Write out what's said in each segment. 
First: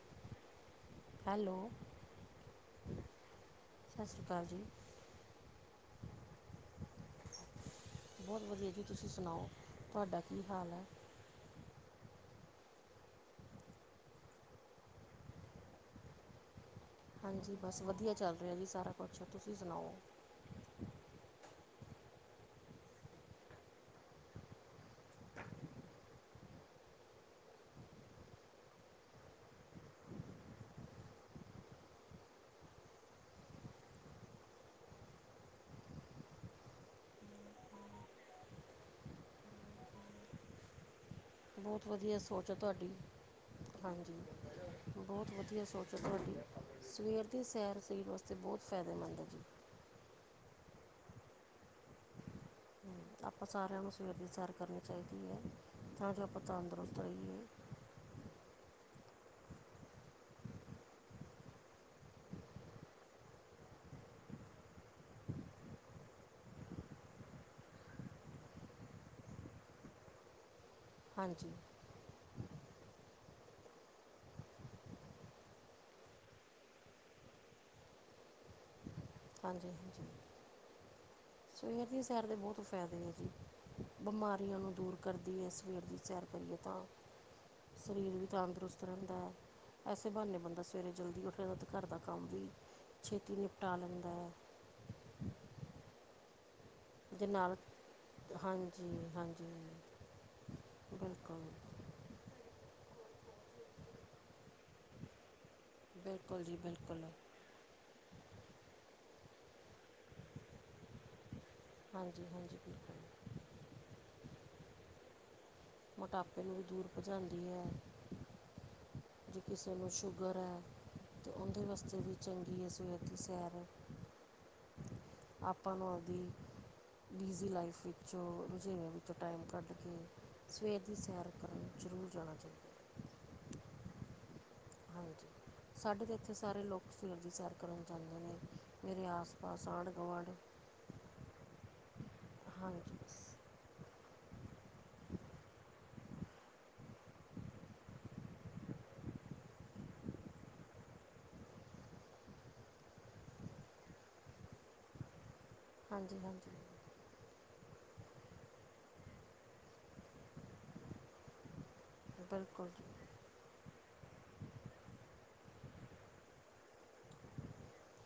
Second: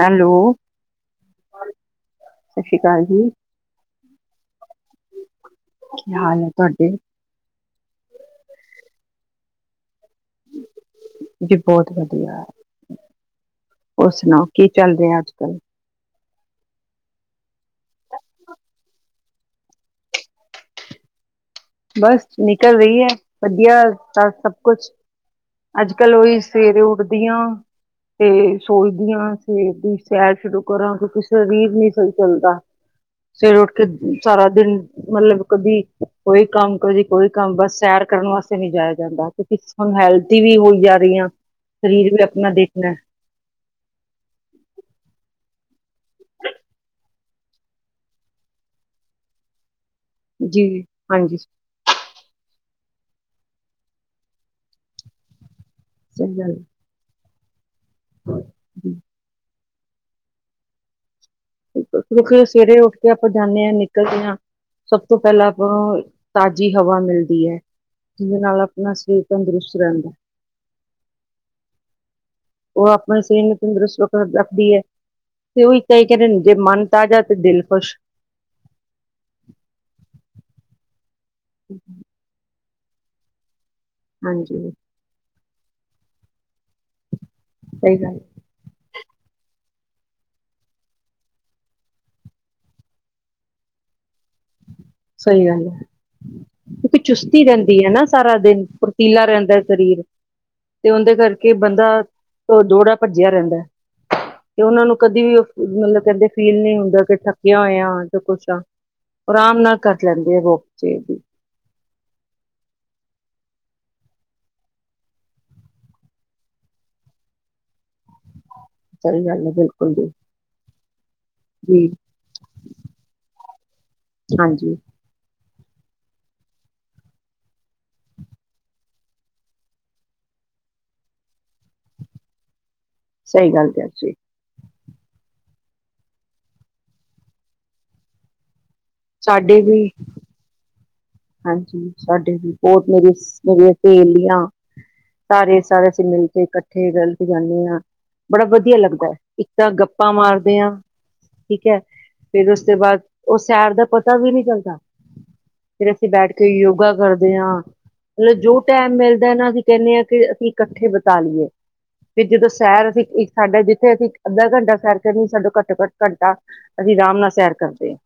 Hello. Hello ਸਤਿ ਸ਼੍ਰੀ ਅਕਾਲ ਜੀ ਸਤਿ ਸ਼੍ਰੀ ਅਕਾਲ ਜੀ ਕੀ ਹਾਲ ਹੈ ਤੁਹਾਡੇ ਬਹੁਤ ਵਧੀਆ ਜੀ ਤੁਸੀਂ ਸੁਣਾਓ। ਤੁਹਾਡਾ ਕੀ ਹਾਲ ਏ? ਜੀ ਬਹੁਤ ਵਧੀਆ, ਹੋਰ ਸੁਣਾਓ ਕੀ ਚੱਲ ਰਿਹਾ ਅੱਜ ਕੱਲ ਹਾਂਜੀ। ਬੱਸ ਵਧੀਆ ਚੱਲ ਰਿਹਾ ਜੀ ਸਾਰਾ ਕੁਛ ਤੁਸੀਂ ਸੁਣਾਓ ਬੱਸ ਨਿਕਲ ਰਹੀ ਹੈ। ਵਧੀਆ ਸਭ ਕੁਛ ਅੱਜ ਕੱਲ ਉਹੀ ਸਵੇਰੇ ਉੱਠਦੀ ਆਂ ਤੇ ਸੋਚਦੀ ਹਾਂ ਸਵੇਰ ਦੀ ਸੈਰ ਸ਼ੁਰੂ ਕਰਾਂ। ਕਿਉਂਕਿ ਸਰੀਰ ਨੀ ਸਹੀ ਚੱਲਦਾ। ਸਵੇਰੇ ਉੱਠ ਕੇ ਸਾਰਾ ਦਿਨ ਮਤਲਬ ਕਦੀ ਕੋਈ ਕੰਮ ਕਦੀ ਕੋਈ ਕੰਮ ਬਸ ਸੈਰ ਕਰਨ ਵਾਸਤੇ ਨਹੀ ਜਾਇਆ ਜਾਂਦਾ। ਕਿਉਂਕਿ ਹੁਣ ਹੈਲਦੀ ਵੀ ਹੋਈ ਜਾ ਰਹੀ ਆ। ਬਹੁਤ ਸਰੀਰ ਵਧੀਆ ਵੀ ਆਪਣਾ ਸੋਚ ਹੈ ਤੁਹਾਡੀ ਦੇਖਣਾ ਹਾਂਜੀ। ਬਹੁਤ ਵਧੀਆ ਸੋਚ ਏ ਤੁਹਾਡੀ ਸਵੇਰ ਦੀ ਸੈਰ ਸਰੀਰ ਵਾਸਤੇ ਤੇ ਬੋਤ ਫਾਏਦੇਮੰਦ ਏ ਜੀ। ਜੀ, ਹਾਂਜੀ। ਆਪਾਂ ਸਾਰੇਆਂ ਨੂੰ ਸਵੇਰ ਦੀ ਸੈਰ ਕਰਨੀ ਚਾਈਦੀ ਐ। ਤਾਂ ਜੋ ਸਹੀ ਆਪਾਂ ਗੱਲ ਹੈ। ਤੰਦਰੁਸਤ ਰਈਏ। [inaudible] ਵੇਖੋ ਸਵੇਰੇ ਉੱਠ ਕੇ ਆਪਾਂ ਜਾਂਨੇ ਆਂ, ਨਿਕਲਦੇ ਆਂ ਸਬ ਤੋਂ ਪ੍ਹੈਲਾਂ ਅਪਾਂ ਨੂੰ ਤਾਜੀ ਹਵਾ ਮਿਲਦੀ ਐ। ਜਿਦੇ ਨਾਲ ਅਪਨਾ ਸ਼ਰੀਰ ਤੰਦਰੁਸਤ ਰੈਂਦੈ। ਹਾਂਜੀ। ਓ ਆਪਨੇ ਸਰੀਰ ਨੂੰ ਤੰਦਰੁਸਤ [unintelligible] ਰੱਖਦੀ ਐ, ਤੇ ਓਈ ਤੇ ਇੱਕ ਕੈਂਦੇਨ ਜੇ ਮਨ ਤਾਜਾ ਤੇ ਦਿਲ ਖੁਸ਼। ਹਾਂਜੀ-ਹਾਂਜੀ, ਸਵੇਰ ਦੀ ਸੈਰ ਦੇ ਬੋਤ ਫੈਦੇ ਨੇ ਜੀ। ਬਿਮਾਰੀਆਂ ਹਾਂਜੀ ਨੂੰ ਦੂਰ ਕਰਦੀ ਏ, ਸਵੇਰ ਦੀ ਸੈਰ ਕਰੀਏ ਤਾਂ, ਸਹੀ ਸਰੀਰ ਗੱਲ ਵੀ ਤੰਦਰੁਸਤ ਰੈਂਦੈ, ਐਸੇ ਬ੍ਹਾਨੇ ਬੰਦਾ ਸਵੇਰੇ ਜਲਦੀ ਉੱਠਦੈ, ਤੇ ਘਾਰ ਦਾ ਕਾੰਮ ਵੀ ਛੇਤੀ ਨਿਪਟਾ ਲੈਂਦੈ। ਸਈ ਗਾੱਲ ਏ। ਕਿਉਂਕਿ ਜੇ ਚੁਸਤੀ ਨਾਲ ਰੈਂਦੀ ਐ ਨਾ ਸਾਰਾ ਦਿਨ, ਹਾਂਜੀ ਫੁਰਤੀਲਾ ਹਾਂਜੀ ਰੈਂਦੈ ਸ਼ਰੀਰ। ਤੇ ਉਂਦੇ ਬਿਲਕੁਲ ਕਾਰਕੇ ਬੰਦਾ ਓ ਦੋੜਾ ਭਜੇਆ ਰੈਂਦੈ, ਤੇ ਓਨਾਂ ਨੂੰ ਕਦੀ ਵੀ ਓ ਮਲਬ ਕੈਂਦੇ ਬਿਲਕੁਲ ਜੀ ਫੀਲ ਨੀ ਬਿਲਕੁਲ ਹੁੰਦਾ ਕਿ ਠੱਕ ਕੇਆਂ ਹੋਏਆਂ ਜਾ ਕੁੱਛ ਆ, ਅਰਾਮ ਨਾਲ ਕਾੱਟ ਲੈਂਦੇ ਆ ਰੋਕ ਚੇ ਵੀ। ਹਾਂਜੀ-ਹਾਂਜੀ ਬਿਲਕੁਲ। ਮੋਟਾਪੇ ਨੂੰ ਵੀ ਦੂਰ ਭਜਾਂਦੀ ਐ ਗੱਲ ਹੈ ਜੇ ਕਿਸੇ ਨੂੰ ਬਿਲਕੁਲ ਜੀ ਸ਼ੂਗਰ ਐ ਤੇ ਓਦੇ ਜੀ, ਵਸਤੇ ਵੀ ਚੰਗੀ ਏ ਸਵੇਰ ਦੀ ਸੈਰ। ਹਾਂਜੀ। ਆਪਾਂ ਨੂੰ ਆਪਦੀ ਬੀਜ਼ੀ ਲਾਈਫ ਵਿੱਚੋਂ ਰੁਝੇਵੇ ਵਿੱਚੋਂ ਟਾਈਮ ਕਾੱਡ ਕੇ ਸਵੇਰ ਦੀ ਸੈਰ ਕਰਨ ਜਰੂਰ ਜਾਣਾ ਚਾਈਦੈ। ਸਈ ਗਾੱਲ ਕੇਆ ਜੀ। ਹਾਂਜੀ, ਸਾਡੇ ਤਾਂ ਇੱਥੇ ਸਾਰੇ ਲੋਕ ਸਵੇਰ ਦੀ ਸੈਰ ਕਰਨ ਜਾਂਦੇ ਨੇ। ਮੇਰੇ ਸਾਡੇ ਆਸ-ਪਾਸ, ਵੀ ਆਂਡ-ਗੁਆਂਡ। ਹਾਂਜੀ, ਸਾਡੇ ਵੀ ਹਾਂਜੀ ਬੋਤ ਮੇਰੀ, ਮੇਰੀਆਂ ਸਹੇਲੀਆਂ। ਸਾਰੇ-ਸਾਰੇ ਅਸੀ ਮਿਲ ਕੇ ਇਕੱਠੇ ਰਲ ਕੇ ਜਾਨੇ ਆਂ। ਬੜਾ ਵਦੀਆ ਲੱਗਦੈ, ਇੱਕ ਤਾਂ ਗੱਪਾਂ ਮਾਰਦੇ ਆਂ ਠੀਕ ਐ, ਫੇਰ ਉਸ ਤੇ ਬਾਦ, ਓ ਸੈਰ ਦਾ ਪਤਾ ਵੀ ਨੀ ਚੱਲਦਾ। ਫਿਰ ਅਸੀ ਹਾਂਜੀ ਬੈਠ ਕੇ ਹਾਂਜੀ ਯੋਗਾ ਕਰਦੇ ਆਂ। ਮਤਲਬ ਜੋ ਟੈਮ ਮਿਲਦੈ ਨਾ, ਅਸੀ ਕੈਨੇ ਆਂ ਕਿ ਅਸੀ ਕੱਠੇ ਬਿਤਾ ਲਈਏ। ਵੀ ਜਦੋ ਬਿਲਕੁਲ ਜੀ ਸੈਰ ਅਸੀ ਇੱਕ ਸਾਡਾ ਜਿੱਥੇ ਅਸੀ ਅੱਧਾ ਘੰਟਾ ਸੈਰ ਕਰਨੀ, ਸਾਡਾ ਘੱਟ-ਘੱਟ ਘੰਟਾ ਅਸੀ ਅਰਾਮ ਨਾਲ ਸੈਰ ਕਰਦੇ ਆਂ।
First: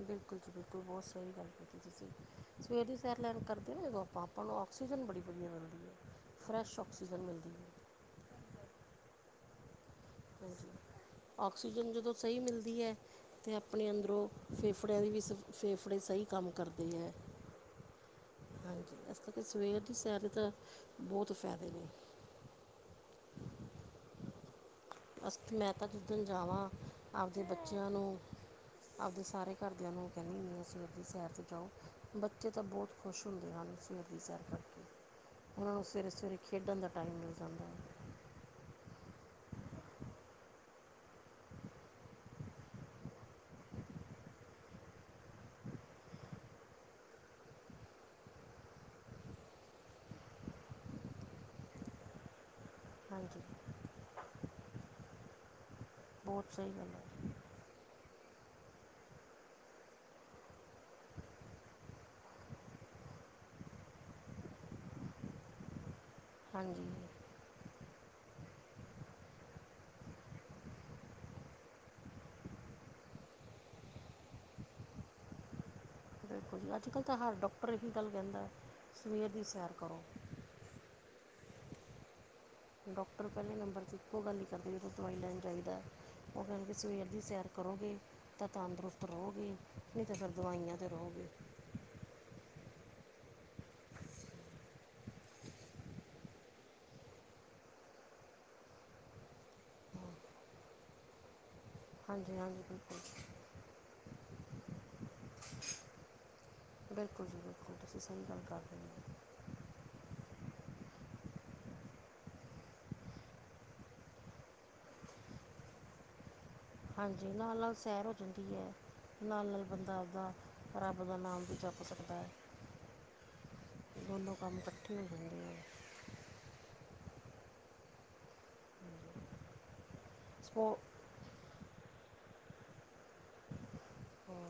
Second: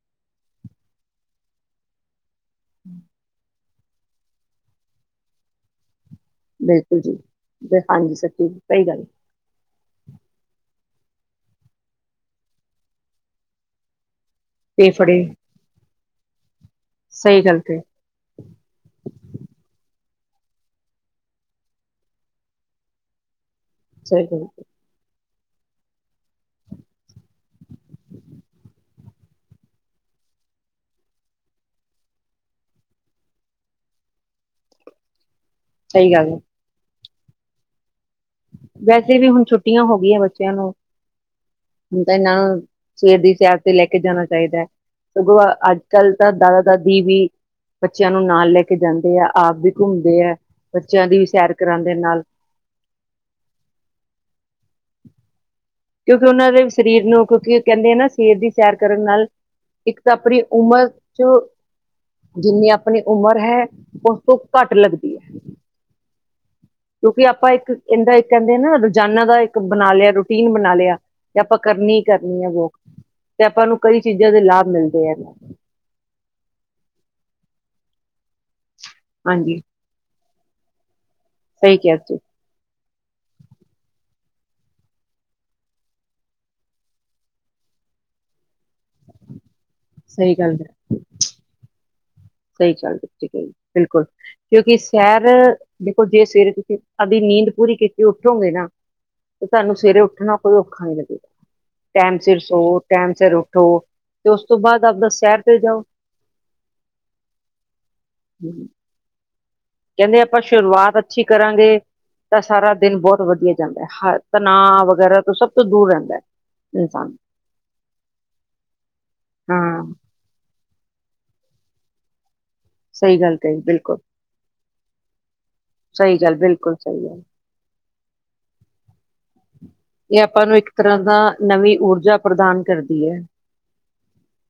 ਬਿਲਕੁਲ ਜੀ ਬਿਲਕੁਲ, ਬੋਤ ਸਈ ਗਾੱਲ ਕੀਤੀ ਤੂਸੀ, ਸਵੇਰ ਦੀ ਸੈਰ ਲੈਨ ਕਾਰ [unintelligible] ਆਪਾਂ ਨੂੰ ਆਕਸੀਜਨ ਬੜੀ ਵਦੀਆ ਮਿਲਦੀ ਏ। ਬਿਲਕੁਲ ਜੀ, ਹਾਂਜੀ ਸੱਚੀ ਜੀ, ਸਈ ਗਾੱਲ ਏ। ਹਾਂਜੀ, ਆਕਸੀਜਨ ਜਦੋਂ ਸਈ ਮਿਲਦੀ ਐ, ਤੇ ਅਪਨੇ ਅੰਦਰੋਂ ਤੇ ਫੇਫੜੇਆਂ ਦੇ ਵੀ ਫੜੇ ਸਿਵ, ਫੇਫੜੇ ਸਈ ਕਾੰਮ ਕਰਦੇ ਐ। ਸਹੀ ਗੱਲ ਤੇ ਹਾਂਜੀ, ਇਸ ਕਾਰਕੇ ਸਵੇਰ ਦੀ ਸੈਰ ਤਾ ਬੋਤ ਫੈਦੇ ਨੇ। [inaudible] ਅਸ ਮੈਂ ਤਾਂ, ਜਿੱਦਣ ਜਾਵਾਂ ਆਪਦੇ ਬੱਚਿਆਂ ਨੂੰ ਆਪਦੇ ਸਾਰੇ, ਘਰਦਿਆਂ ਨੂੰ ਉਹ ਕਹਿੰਦੀ ਵੀ, ਸਵੇਰ ਦੀ ਸੈਰ ਤੇ ਜਾਓ, ਬੱਚੇ ਤਾਂ ਬਹੁਤ ਖੁਸ਼ ਹੁੰਦੇ ਹਨ, ਸਵੇਰ ਦੀ ਸੈਰ ਕਰਕੇ [inaudible] ਉਹਨਾਂ ਨੂੰ, ਸਵੇਰੇ ਸਹੀ ਗੱਲ ਐ। -ਸਵੇਰੇ ਖੇਡਣ ਦਾ ਟਾਈਮ, ਮਿਲ ਜਾਂਦਾ ਆ ਵੈਸੇ ਵੀ, ਹੁਣ ਛੁੱਟੀਆਂ ਹੋ ਗਈਆਂ ਬੱਚਿਆਂ ਨੂੰ ਹੁਣ ਤਾਂ ਨਾ, ਸਵੇਰ ਦੀ ਸੈਰ ਤੇ ਲੈ ਕੇ ਜਾਣਾ ਚਾਹੀਦਾ ਆ ਸਗੋਂ, ਅੱਜ- ਕੱਲ ਤਾਂ ਦਾਦਾ ਦਾਦੀ ਵੀ ਬੱਚਿਆਂ ਨੂੰ ਨਾਲ ਲੈ ਕੇ ਜਾਂਦੇ ਆ, ਆਪ ਵੀ ਘੁੰਮਦੇ ਆ, ਬੱਚਿਆਂ ਦੀ ਵੀ ਸੈਰ ਕਰਾਂਦੇ ਨਾਲ ਹਾਂਜੀ। ਕਿਉਂਕਿ, ਉਹਨਾਂ ਬਹੁਤ ਦੇ ਸਹੀ ਗੱਲ ਹੈ ਸਰੀਰ ਨੂੰ ਕਿਉਂਕਿ, ਕਹਿੰਦੇ ਆ ਨ, ਸਵੇਰ ਦੀ ਸੈਰ ਕਰਨ ਨਾਲ ਇੱਕ ਤਾਂ, ਆਪਣੀ ਉਮਰ ਚ ਜਿੰਨੀ ਆਪਣੀ ਉਮਰ ਹੈ, ਉਸ ਤੋਂ ਘੱਟ ਲੱਗਦੀ ਐ। ਹਾਂਜੀ। ਕਿਉਂਕਿ, ਆਪਾਂ ਇੱਕ ਇਹਦਾ ਇੱਕ ਕਹਿੰਦੇ ਆ ਨਾ, ਰੋਜ਼ਾਨਾ ਦਾ ਇੱਕ ਬਣਾ ਲਿਆ, ਰੂਟੀਨ ਬਣਾ ਲਿਆ ਤੇ ਆਪਾਂ, ਕਰਨੀ ਹੀ ਕਰਨੀ ਹੈ ਵੋਕ, ਤੇ ਆਪਾਂ ਨੂੰ ਕਈ ਚੀਜ਼ਾਂ ਦੇ ਲਾਭ ਮਿਲਦੇ ਆ ਬਿਲਕੁਲ ਜੀ, ਅੱਜ -ਕੱਲ੍ਹ ਤਾਂ ਹਰ ਡਾਕਟਰ ਹੀ ਗੱਲ ਕਹਿੰਦਾ, ਸਵੇਰ ਦੀ ਹਾਂਜੀ ਸੈਰ ਕਰੋ ਸਹੀ ਕਿਹਾ ਤੂੰ। ਡਾਕਟਰ ਪਹਿਲੇ ਨੰਬਰ 'ਤੇ, ਇੱਕੋ ਗੱਲ ਹੀ ਕਰਦੇ ਜਦੋਂ ਦਵਾਈ ਲੈਣ ਜਾਂਦਾ, ਉਹ ਕਹਿਣਗੇ ਸਵੇਰ ਦੀ ਸੈਰ ਕਰੋਗੇ ਤਾਂ, ਤੰਦਰੁਸਤ ਰਹੋਗੇ, ਨਹੀਂ ਤਾਂ ਫਿਰ ਸਹੀ ਗੱਲ ਹੈ ਦਵਾਈਆਂ ' ਰਹੋਗੇ ਸਹੀ ਚਲ ਰਹੀ ਬੂਟੀਕ ਬਿਲਕੁਲ, ਕਿਉਂਕਿ, ਸੈਰ ਦੇਖੋ ਜੇ ਸਵੇਰੇ ਤੁਸੀਂ ਆਪਦੀ ਨੀਂਦ ਪੂਰੀ ਕੀਤੀ ਉੱਠੋਗੇ ਨਾ ਤੇ ਤੁਹਾਨੂੰ ਸਵੇਰੇ ਉੱਠਣਾ, ਕੋਈਔਖਾ ਨੀ ਲੱਗਾ ਟਾਈਮ ਸਿਰ ਹਾਂਜੀ ਹਾਂਜੀ ਸੋਓ, ਬਿਲਕੁਲ ਟੈਮ ਸਿਰ ਉੱਠੋ, ਤੇ ਉਸ ਤੋਂ ਬਾਅਦ ਆਪਦਾ ਸ਼ਹਿਰ ਕਰਨ ਜਾਓ ਬਿਲਕੁਲ ਜੀ ਬਿਲਕੁਲ, ਤੁਸੀਂ ਸਹੀ ਗੱਲ ਕਰਦੇ ਹੋ ਕਹਿੰਦੇ, ਆਪਾਂ ਸ਼ੁਰੂਆਤ ਅੱਛੀ ਕਰਾਂਗੇ ਤਾਂ ਸਾਰਾ ਦਿਨ, ਬਹੁਤ ਵਧੀਆ ਜਾਂਦਾ ਹੈ, ਹਰ ਤਣਾਅ ਵਗੈਰਾ ਤੋਂ ਸਭ ਤੋਂ ਦੂਰ ਰਹਿੰਦਾ ਹੈ ਇਨਸਾਨ ਹਾਂਜੀ, ਨਾਲ -ਨਾਲ ਸੈਰ ਹੋ ਜਾਂਦੀ ਹੈ, ਨਾਲ- ਨਾਲ ਹਾਂ ਬੰਦਾ ਆਪਦਾ ਰੱਬ ਦਾ ਨਾਮ ਵੀ, ਜਪ ਸਕਦਾ ਐ ਸਹੀ ਗੱਲ ਕਹੀ, ਬਿਲਕੁਲ ਦੋਨੋ ਕੰਮ, ਇਕੱਠੇ ਹੋ ਜਾਂਦੇ ਆ ਸਹੀ ਗੱਲ, ਬਿਲਕੁਲ ਸਹੀ ਆ ਇਹ ਆਪਾਂ ਨੂੰ, ਸਪੋ ਇੱਕ ਤਰ੍ਹਾਂ ਦਾ ਨਵੀਂ ਊਰਜਾ, ਪ੍ਰਦਾਨ ਕਰਦੀ ਐ ਹੋਰ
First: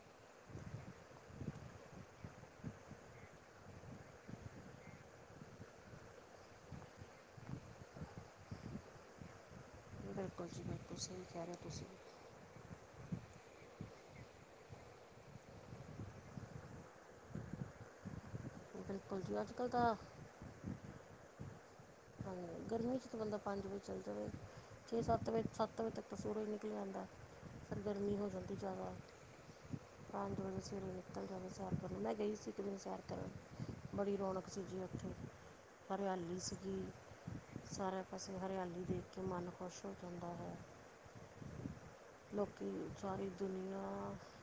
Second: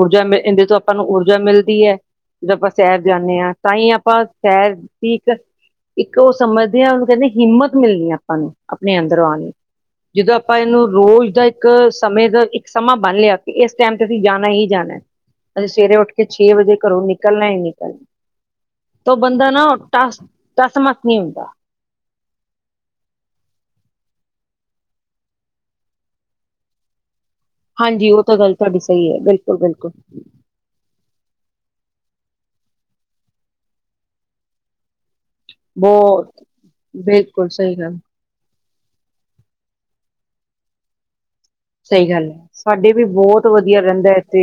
ਊਰਜਾ, ਮ ਇਹਦੇ ਤੋਂ ਆਪਾਂ ਨੂੰ ਊਰਜਾ ਮਿਲਦੀ ਐ ਜਦੋਂ ਆਪਾਂ ਸੈਰ ਜਾਂਦੇ ਹਾਂ, ਤਾਂਹੀ ਆਪਾਂ ਸੈਰ ਠੀਕ ਇੱਕ ਉਹ ਸਮਝਦੇ ਆ, ਉਹਨੂੰ ਕਹਿੰਦੇ ਹਿੰਮਤ ਮਿਲਣੀ ਆਪਾਂ ਨੂੰ, ਆਪਣੇ ਅੰਦਰ ਆਣ ਜਦੋਂ ਬਿਲਕੁਲ ਆਪਾਂ ਜੀ ਇਹਨੂੰ, ਬਿਲਕੁਲ ਸਹੀ ਰੋਜ਼ ਦਾ ਕਹਿ ਰਹੇ ਹੋ ਇੱਕ ਤੁਸੀਂ ਸਮੇਂ ਦਾ ਇੱਕ ਸਮਾਂ ਬਣ ਲਿਆ ਕਿ, ਇਸ ਟਾਈਮ ਤੇ ਅਸੀਂ ਜਾਣਾ ਹੀ ਜਾਣਾ ਅਜ ਸਵੇਰੇ ਉੱਠ ਕੇ, ਛੇ ਵਜੇ ਘਰੋਂ ਨਿਕਲਣਾ ਹੀ ਨਿਕਲਣਾ ਤੇ ਬਿਲਕੁਲ ਜੀ ਬੰਦਾ ਅੱਜ ਨਾ ਕੱਲ੍ਹ ਤਾਂ ਟਸ, ਟਸ -ਮਸ ਨਹੀਂ ਹੁੰਦਾ ਹਾਂਜੀ, ਗਰਮੀ ਚ ਤਾਂ ਬੰਦਾ, ਪੰਜ ਵਜੇ ਚੱਲ ਜਾਵੇ ਛੇ -ਸੱਤ ਵਜੇ, ਸੱਤ ਵਜੇ ਤੱਕ ਤਾਂ ਸੂਰਜ, ਨਿਕਲਆ ਹੁੰਦਾ ਫਿਰ ਹਾਂਜੀ ਗਰਮੀ ਉਹ ਹੋ ਤਾਂ ਗੱਲ ਜਾਂਦੀ, ਤੁਹਾਡੀ ਜ਼ਿਆਦਾ ਸਹੀ ਹੈ ਬਿਲਕੁਲ ਬਿਲਕੁਲ ਪੰਜ ਵਜੇ ਸਵੇਰੇ ਤੇ ਸੈਰ ਮੈਂ ਗਈ ਸੀ, ਇੱਕ ਦਿਨ ਸੈਰ ਕਰਨ, ਬੜੀ ਰੌਣਕ ਸੀ ਜੀ ਉੱਥੇ ਬਹੁਤ ਹਰਿਆਲੀ ਸੀਗੀ ਬਿਲਕੁਲ ਸਹੀ ਗੱਲ ਸਾਰਾ ਪਾਸੇ ਹਰਿਆਲੀ ਦੇਖ ਕੇ ਮਨ ਖੁਸ਼ ਹੋ ਜਾਂਦਾ ਵਾ। ਸਹੀ ਗੱਲ ਏ, ਸਾਡੇ ਵੀ ਸਾਰੀ ਬੌਤ ਵਧੀਆ ਦੁਨੀਆ ਰਹਿੰਦਾ ਇੱਥੇ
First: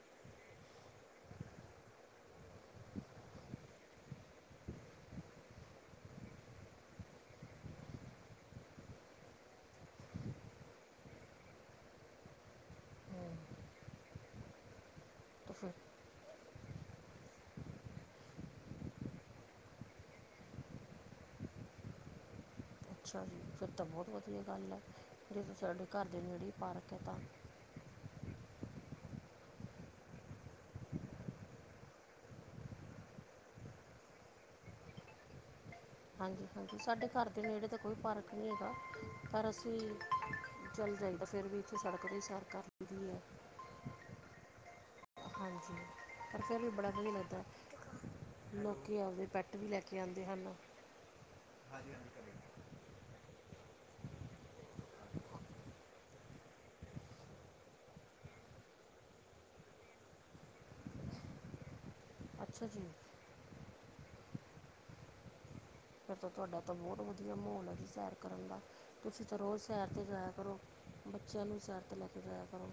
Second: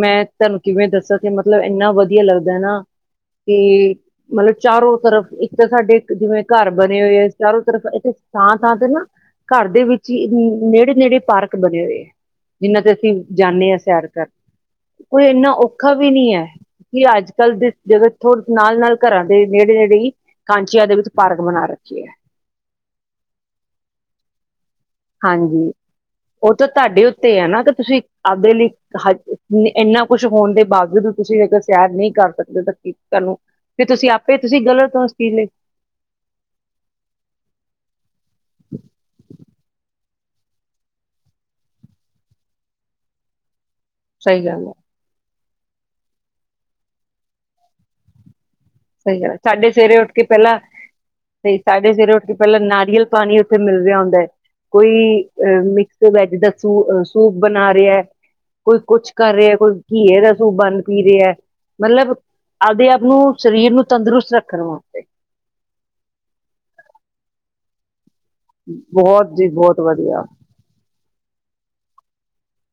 ਮੈਂ ਤੁਹਾਨੂੰ ਕਿਵੇਂ ਦੱਸਾਂ ਕਿ ਮਤਲਬ ਇੰਨਾ ਵਧੀਆ ਲੱਗਦਾ ਨਾ ਕੀ ਮਤਲਬ ਚਾਰੋ ਤਰਫ ਇੱਕ ਤਾਂ ਸਾਡੇ ਜਿਵੇਂ ਘਰ ਬਣੇ ਹੋਏ ਆ ਚਾਰੋ ਤਰਫ ਇੱਥੇ ਥਾਂ ਥਾਂ ਤੇ ਨਾ ਘਰ ਦੇ ਵਿੱਚ ਹੀ ਨੇੜੇ ਨੇੜੇ ਪਾਰਕ ਬਣੇ ਹੋਏ ਆ, ਜਿਹਨਾਂ ਤੇ ਅਸੀਂ ਜਾਂਨੇ ਆ ਸੈਰ ਕਰਨ। ਕੋਈ ਇੰਨਾ ਤਾਂ ਫਿਰ ਔਖਾ ਵੀ ਨੀ ਏ। ਕਿ ਅੱਜ ਕੱਲ੍ਹ ਦੇ ਜਗਤਪੁਰ ਨਾਲ ਨਾਲ ਘਰਾਂ ਦੇ ਨੇੜੇ ਨੇੜੇ ਈ। ਕਾਂਚੀਆਂ ਦੇ ਵਿੱਚ ਪਾਰਕ ਬਣਾ ਰੱਖੀਏ। ਅੱਛਾ ਜੀ, ਫਿਰ ਤਾਂ ਬਹੁਤ ਵਧੀਆ ਗੱਲ ਐ। ਹਾਂਜੀ, ਉਹ ਤਾਂ ਤੁਹਾਡੇ ਉੱਤੇ ਐ ਨਾ, ਕਿ ਤੁਸੀਂ ਆਪਦੇ ਲਈ ਹਾਂਜੀ, ਇੰਨਾ ਕੁਛ ਹੋਣ ਦੇ ਬਾਵਜੂਦ ਤੁਸੀਂ ਜੇਕਰ ਸੈਰ ਨਹੀਂ ਕਰ ਸਕਦੇ ਤਾਂ ਕੀ ਕਰੁ ਫੇਰ ਤੁਸੀਂ ਆਪੇ ਤੁਸੀਂ ਗਲਤ ਓ ਉਸ ਚੀਜ਼ ਲਈ। ਹਾਂਜੀ ਹਾਂਜੀ, ਸਾਡੇ ਘਰ ਦੇ ਨੇੜੇ ਤਾਂ ਕੋਈ ਪਾਰਕ ਨਹੀਂ ਹੈਗਾ ਪਰ ਅਸੀਂ ਚੱਲ ਜਾਈਦਾ ਫੇਰ ਵੀ ਇੱਥੇ ਸੜਕ ਤੇ ਸੈਰ ਕਰ ਲਈ ਦੀ ਐ। ਸਹੀ ਗੱਲ ਐ। ਹਾਂਜੀ, ਪਰ ਫਿਰ ਵੀ ਬੜਾ ਦਿਲ ਲਗਦਾ ਸਹੀ ਗੱਲ, ਸਾਡੇ ਸਵੇਰੇ ਉੱਠ ਕੇ ਹਨ ਪਹਿਲਾਂ ਸਹੀ ਸਾਡੇ ਸਵੇਰੇ ਉੱਠ ਕੇ ਪਹਿਲਾਂ ਨਾਰੀਅਲ ਪਾਣੀ ਇਥੇ ਮਿਲ ਰਿਹਾ ਹੁੰਦਾ। ਕੋਈ ਅ ਮਿਕਸ ਵੈਜ ਦਾ ਸੂ ਸੂਪ ਬਣਾ ਰਿਆ। ਕੋਈ ਕੁਛ ਕਰ ਰਿਆ ਕੋਈ ਘੀਏ ਦਾ ਸੂਪ ਬੰਦ ਪੀ ਰਿਆ ਮਲਬ ਅੱਛਾ ਆਪਦੇ ਜੀ ਆਪ ਨੂੰ, ਸਰੀਰ ਨੂੰ ਤੰਦਰੁਸਤ ਰੱਖਣ ਵਾਸਤੇ ਫਿਰ ਤਾਂ ਤੁਹਾਡਾ ਤਾਂ ਬਹੁਤ ਵਧੀਆ ਮਾਹੌਲ ਹੈ ਜੀ, ਸੈਰ ਕਰਨ ਦਾ ਤੁਸੀਂ ਬਹੁਤ ਤਾਂ ਜੀ ਰੋਜ਼ ਬਹੁਤ ਸੈਰ ਤੇ ਵਧੀਆ ਜਾਇਆ ਕਰੋ। ਬੱਚਿਆਂ ਨੂੰ ਸੈਰ ਤੇ ਲੈ ਕੇ ਜਾਇਆ ਕਰੋ।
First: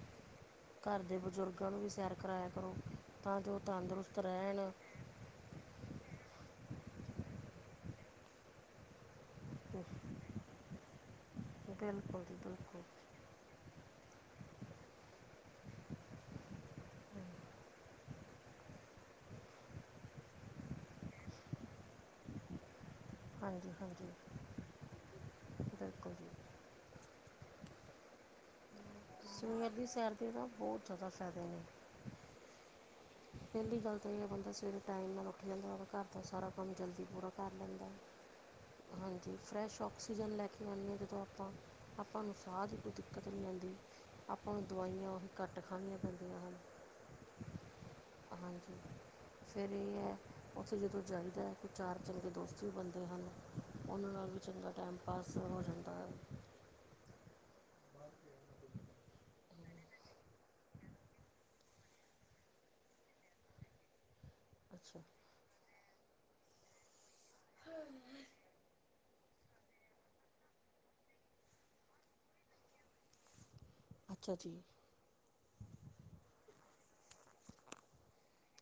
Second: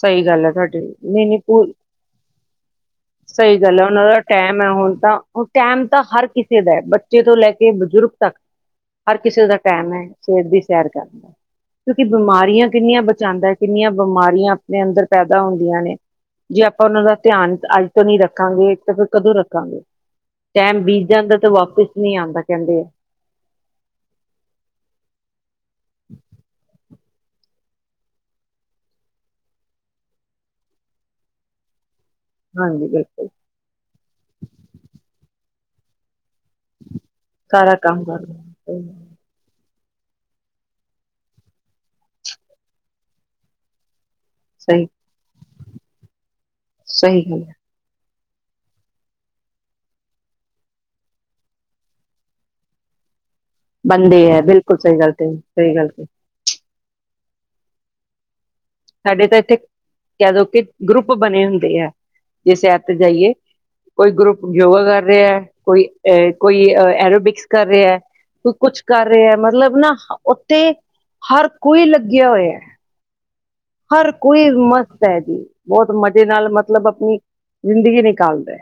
ਸਹੀ ਗੱਲ ਹੈ ਤੁਹਾਡੀ ਘਰ ਦੇ ਨਹੀਂ ਨਹੀਂ ਪੂ ਬਜ਼ੁਰਗਾਂ ਨੂੰ ਵੀ ਸੈਰ ਕਰਵਾਇਆ ਕਰੋ, ਤਾਂ ਜੋ ਤੰਦਰੁਸਤ ਰਹਿਣ ਟੈਮ ਹੈ ਹੁਣ ਤਾਂ ਹੁਣ ਟਾਈਮ ਤਾਂ ਹਰ ਕਿਸੇ ਦਾ, ਬੱਚੇ ਤੋਂ ਲੈ ਕੇ ਬਜ਼ੁਰਗ ਤੱਕ ਹਰ ਕਿਸੇ ਦਾ ਟਾਈਮ ਏ ਸਵੇਰ ਦੀ ਸੈਰ ਕਰਨ ਦਾ ਕਿਉਂਕਿ ਬਿਲਕੁਲ ਜੀ ਬਿਮਾਰੀਆਂ ਬਿਲਕੁਲ ਕਿੰਨੀਆਂ ਬਚਾਂਦਾ ਐ ਕਿੰਨੀਆਂ ਬਿਮਾਰੀਆਂ ਸਾਡੇ ਅੰਦਰ ਪੈਦਾ ਹੁੰਦੀਆਂ ਨੇ ਜੇ ਆਪਾਂ ਉਹਨਾਂ ਦਾ ਧਿਆਨ ਅੱਜ ਤੋਂ ਨਹੀਂ ਰੱਖਾਂਗੇ ਤਾਂ ਫਿਰ ਕਦੋਂ ਰੱਖਾਂਗੇ ਟਾਈਮ ਬੀਤ ਜਾਂਦਾ ਤੇ ਵਾਪਿਸ ਨਹੀਂ ਆਂਦਾ ਕਹਿੰਦੇ ਆ ਹਾਂਜੀ, ਹਾਂਜੀ ਬਿਲਕੁਲ ਜੀ ਸਵੇਰ ਦੀ ਸੈਰ ਦੇ ਤਾਂ ਬਹੁਤ ਜ਼ਿਆਦਾ ਫਾਇਦੇ ਨੇ ਹਾਂਜੀ ਬਿਲਕੁਲ ਪਹਿਲੀ ਗੱਲ ਤਾਂ ਇਹ ਆ ਬੰਦਾ ਸਵੇਰੇ ਟਾਈਮ ਨਾਲ ਉੱਠ ਜਾਂਦਾ ਘਰ ਦਾ ਸਾਰਾ ਕੰਮ ਜਲਦੀ ਪੂਰਾ ਕਰ ਸਾਰਾ ਲੈਂਦਾ ਕੰਮ ਕਰ ਹਾਂਜੀ ਫਰੈਸ਼ ਆਕਸੀਜਨ ਲੈ ਕੇ ਆਨੇ ਆ ਜਦੋਂ ਆਪਾਂ ਆਪਾਂ ਨੂੰ ਸਾਹ ਦੀ ਕੋਈ ਦਿੱਕਤ ਨੀ ਆਂਦੀ ਆਪਾਂ ਨੂੰ ਸਹੀ, ਦਵਾਈਆਂ ਘੱਟ ਖਾਣੀਆਂ ਪੈਂਦੀਆਂ ਹਨ ਸਹੀ ਬੋਲਿਆ ਹਾਂਜੀ ਫਿਰ ਇਹ ਆ ਉੱਥੇ ਜਦੋਂ ਜਾਈਦਾ ਕੋਈ ਚਾਰ ਚੰਗੇ ਦੋਸਤ ਵੀ ਬਣਦੇ ਹਨ ਉਹਨਾਂ ਬਨਦੇ ਨਾਲ ਵੀ ਆ ਚੰਗਾ ਬਿਲਕੁਲ ਸਹੀ ਟਾਈਮ ਗਲ ਪਾਸ ਕਈ ਹੋ ਸਹੀ ਗਲ ਜਾਂਦਾ ਕਈ ਹੈ ਸਾਡੇ ਤਾਂ ਇੱਥੇ ਕਹਿ ਦਓ ਕਿ ਗਰੁੱਪ ਬਣੇ ਹੁੰਦੇ ਆ ਜੇ ਸੈਰ ਤੇ ਜਾਈਏ ਕੋਈ ਗਰੁੱਪ ਯੋਗਾ ਅੱਛਾ ਕਰ ਰਿਹਾ ਕੋਈ ਅ ਕੋਈ ਐਰੋਬਿਕ ਕਰ ਰੇਆ, ਕੁਛ ਕਰ ਰੇਆ ਮਤਲਬ ਨਾ ਓਥੇ ਹਰ ਕੋਈ ਲੱਗਿਆ ਹੋਇਆ। ਹਰ ਅੱਛਾ ਕੋਈ ਜੀ ਮਸਤ ਐ ਜੀ, ਬਹੁਤ ਮਜ਼ੇ ਨਾਲ ਮਤਲਬ ਆਪਣੀ ਜ਼ਿੰਦਗੀ ਨਿਕਾਲ ਦੈ।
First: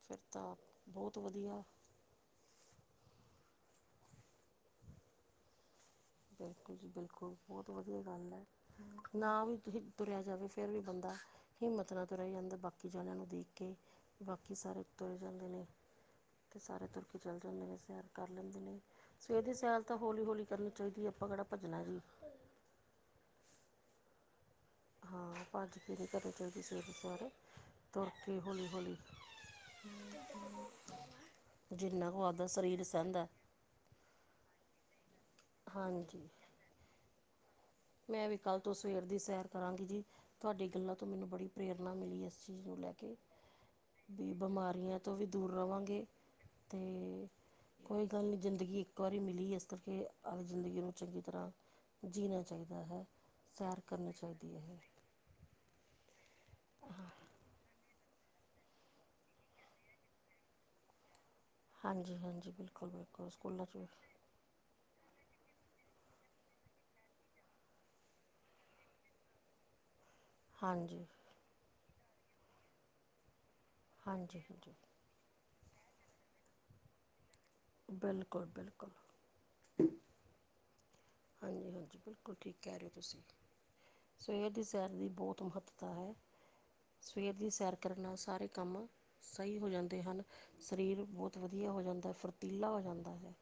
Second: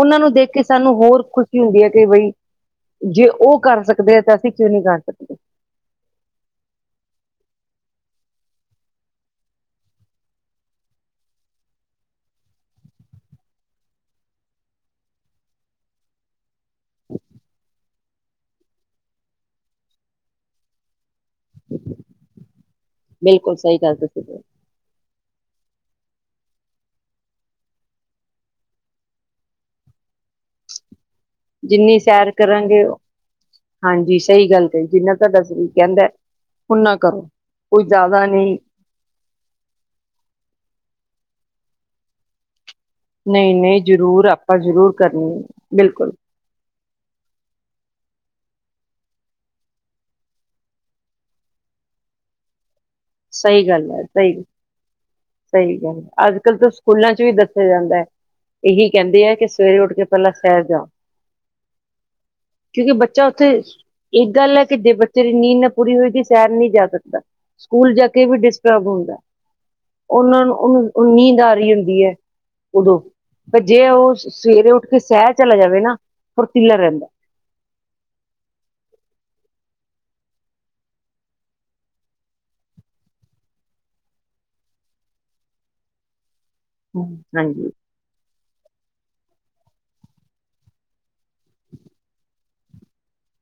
ਓਨਾਂ ਫਿਰ ਨੂੰ ਦੇਖ ਤਾਂ ਕੇ ਸਾਨੂੰ ਬਹੁਤ ਹੋਰ ਖੁਸ਼ੀ ਵਧੀਆ ਹੁੰਦੀ ਆ। ਕਿ ਬਈ ਜੇ ਓ ਕਰ ਸਕਦੇ ਆ ਤਾਂ ਅਸੀਂ ਕਿਉਂ ਨੀ ਕਰ ਸਕਦੇ। ਬਿਲਕੁਲ ਜੀ ਬਿਲਕੁਲ ਬਹੁਤ ਵਧੀਆ ਗੱਲ ਐ। ਨਾ ਵੀ ਤੁਰਿਆ ਜਾਵੇ ਫੇਰ ਵੀ ਬੰਦਾ ਹਿੰਮਤ ਨਾਲ ਤੁਰਿਆ ਜਾਂਦਾ ਬਾਕੀ ਜਣਿਆਂ ਨੂੰ ਦੇਖ ਕੇ, ਬਾਕੀ ਸਾਰੇ ਤੁਰੇ ਜਾਂਦੇ ਨੇ। ਸਾਰੇ ਤੁਰ ਕੇ ਚੱਲ ਜਾਂਦੇ ਨੇ ਸੈਰ ਕਰ ਲੈਂਦੇ ਨੇ ਸਵੇਰ ਦੀ ਸੈਰ ਤਾਂ ਹੌਲੀ-ਹੌਲੀ ਕਰਨੀ ਚਾਈਦੀ ਆਪਾਂ ਕਿਹੜਾ ਭੱਜਣਾ ਜੀ। ਬਿਲਕੁਲ ਸਹੀ ਕਿਆ ਤੁਸੀਂ ਨੇ। ਹਾਂ ਭੱਜ ਕੇ ਨੀ ਕਰਨੀ ਚਾਈਦੀ ਸਵੇਰ ਦੀ ਸੈਰ, ਤੁਰ ਕੇ ਹੌਲੀ-ਹੌਲੀ। ਹੂੰ, ਹੂੰ। ਜਿੰਨੀ ਸੈਰ ਕਰਾਂਗੇ ਸਰੀਰ ਓ ਸਹਿੰਦਾ ਹਾਂਜੀ ਸਹੀ ਗੱਲ ਕਹੀ ਜਿੰਨਾ ਤੁਹਾਡਾ ਸਰੀਰ ਕਹਿੰਦਾ, ਹਾਂਜੀ ਓਨਾ ਕਰੋ। ਕੋਈ ਜ਼ਿਆਦਾ ਮੈਂ ਵੀ ਨਹੀਂ ਕੱਲ ਤੋਂ ਸਵੇਰ ਦੀ ਸੈਰ ਕਰਾਂਗੀ ਜੀ, ਤੁਹਾਡੀ ਗੱਲਾਂ ਤੋਂ ਮੈਨੂੰ ਬੜੀ ਪ੍ਰੇਰਨਾ ਮਿਲੀ ਐਸ ਚੀਜ਼ ਨੂੰ ਲੈ ਕੇ, ਨਹੀਂ ਨਹੀਂ ਜ਼ਰੂਰ ਵੀ ਆਪਾਂ ਜ਼ਰੂਰ ਬਿਮਾਰੀਆਂ ਤੋਂ ਵੀ ਕਰਨੀ ਹੈ ਦੂਰ ਰਵਾਂਗੇ ਬਿਲਕੁਲ ਤੇ ਕੋਈ ਗੱਲ ਨੀ ਜ਼ਿੰਦਗੀ ਇੱਕ ਵਾਰੀ ਮਿਲੀ ਏਸ ਕਰਕੇ ਆਪਦੀ ਜ਼ਿੰਦਗੀ ਨੂੰ ਚੰਗੀ ਤਰ੍ਹਾਂ ਜੀਣਾ ਚਾਈਦਾ ਹੈ‌। ਸਹੀ ਗੱਲ ਆ ਸਹੀ ਸਹੀ ਗੱਲ, ਅੱਜ-ਕੱਲ ਤਾਂ ਸਕੂਲਾਂ ਚ ਵੀ ਦੱਸਿਆ ਜਾਂਦੈ। ਏਹੀ ਕਹਿੰਦੇ ਆ ਕਿ ਸਵੇਰੇ ਉੱਠ ਕੇ ਪਹਿਲਾਂ ਸੈਰ ਜਾਓ। ਹਾਂਜੀ-ਹਾਂਜੀ, ਬਿਲਕੁਲ-ਬਿਲਕੁਲ ਸਕੂਲਾਂ ਚ ਵੀ। ਇਕ ਗੱਲ ਆ ਕਿ ਜੇ ਬੱਚੇ ਦੀ ਨੀਂਦ ਨਾ ਪੂਰੀ ਹੋਏਗੀ ਸੈਰ ਨੀ ਜਾ ਸਕਦਾ। ਸਕੂਲ ਜਾ ਕੇ ਵੀ ਡਿਸਟਰਬ ਹੁੰਦਾ, ਓਨਾਂ ਨੂੰ ਹਾਂਜੀ ਓਨੂੰ ਨੀਂਦ ਆ ਰੀ ਹੁੰਦੀ ਐ। ਓਦੋਂ, ਪਰ ਜੇ ਓ ਹਾਂਜੀ ਸਵੇਰੇ ਹਾਂਜੀ ਉੱਠ ਕੇ ਸੈਰ ਚਲਾ ਜਾਵੇ ਨਾ ਫੁਰਤੀਲਾ ਰਹਿੰਦਾ। ਬਿਲਕੁਲ, ਬਿਲਕੁਲ। ਹਾਂਜੀ, ਹਾਂਜੀ ਬਿਲਕੁਲ ਠੀਕ ਕਹਿ ਰੇ ਓ ਤੁਸੀਂ। ਸਵੇਰ ਦੀ ਸੈਰ ਦੀ ਬਹੁਤ ਮਹੱਤਤਾ ਹੈ। ਸਵੇਰ ਦੀ ਹਾਂਜੀ ਸੈਰ ਕਰਨ ਨਾਲ ਸਾਰੇ ਕੰਮ ਸਹੀ ਹੋ ਜਾਂਦੇ ਹਨ ਸਰੀਰ ਬਹੁਤ ਵਧੀਆ ਹੋ ਜਾਂਦਾ ਫੁਰਤੀਲਾ ਹੋ ਜਾਂਦਾ ਹੈ।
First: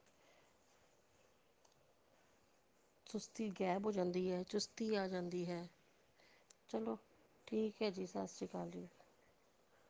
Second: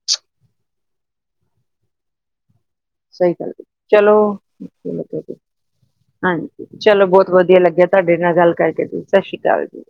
ਸਹੀ ਸੁਸਤੀ ਗੱਲ ਐ, ਗਾਇਬ ਹੋ ਜਾਂਦੀ ਚਲੋ ਹੈ ਚੁਸਤੀ ਆ [unintelligible] ਜਾਂਦੀ ਹੈ ਹਾਂਜੀ ਚਲੋ ਬਹੁਤ ਵਧੀਆ ਠੀਕ ਲੱਗਿਆ ਹੈ ਜੀ ਤੁਹਾਡੇ ਸਤਿ ਨਾਲ ਸ਼੍ਰੀ ਗੱਲ ਅਕਾਲ ਕਰਕੇ, ਜੀ ਸਤਿ ਸ੍ਰੀ ਕਾਲ ਜੀ।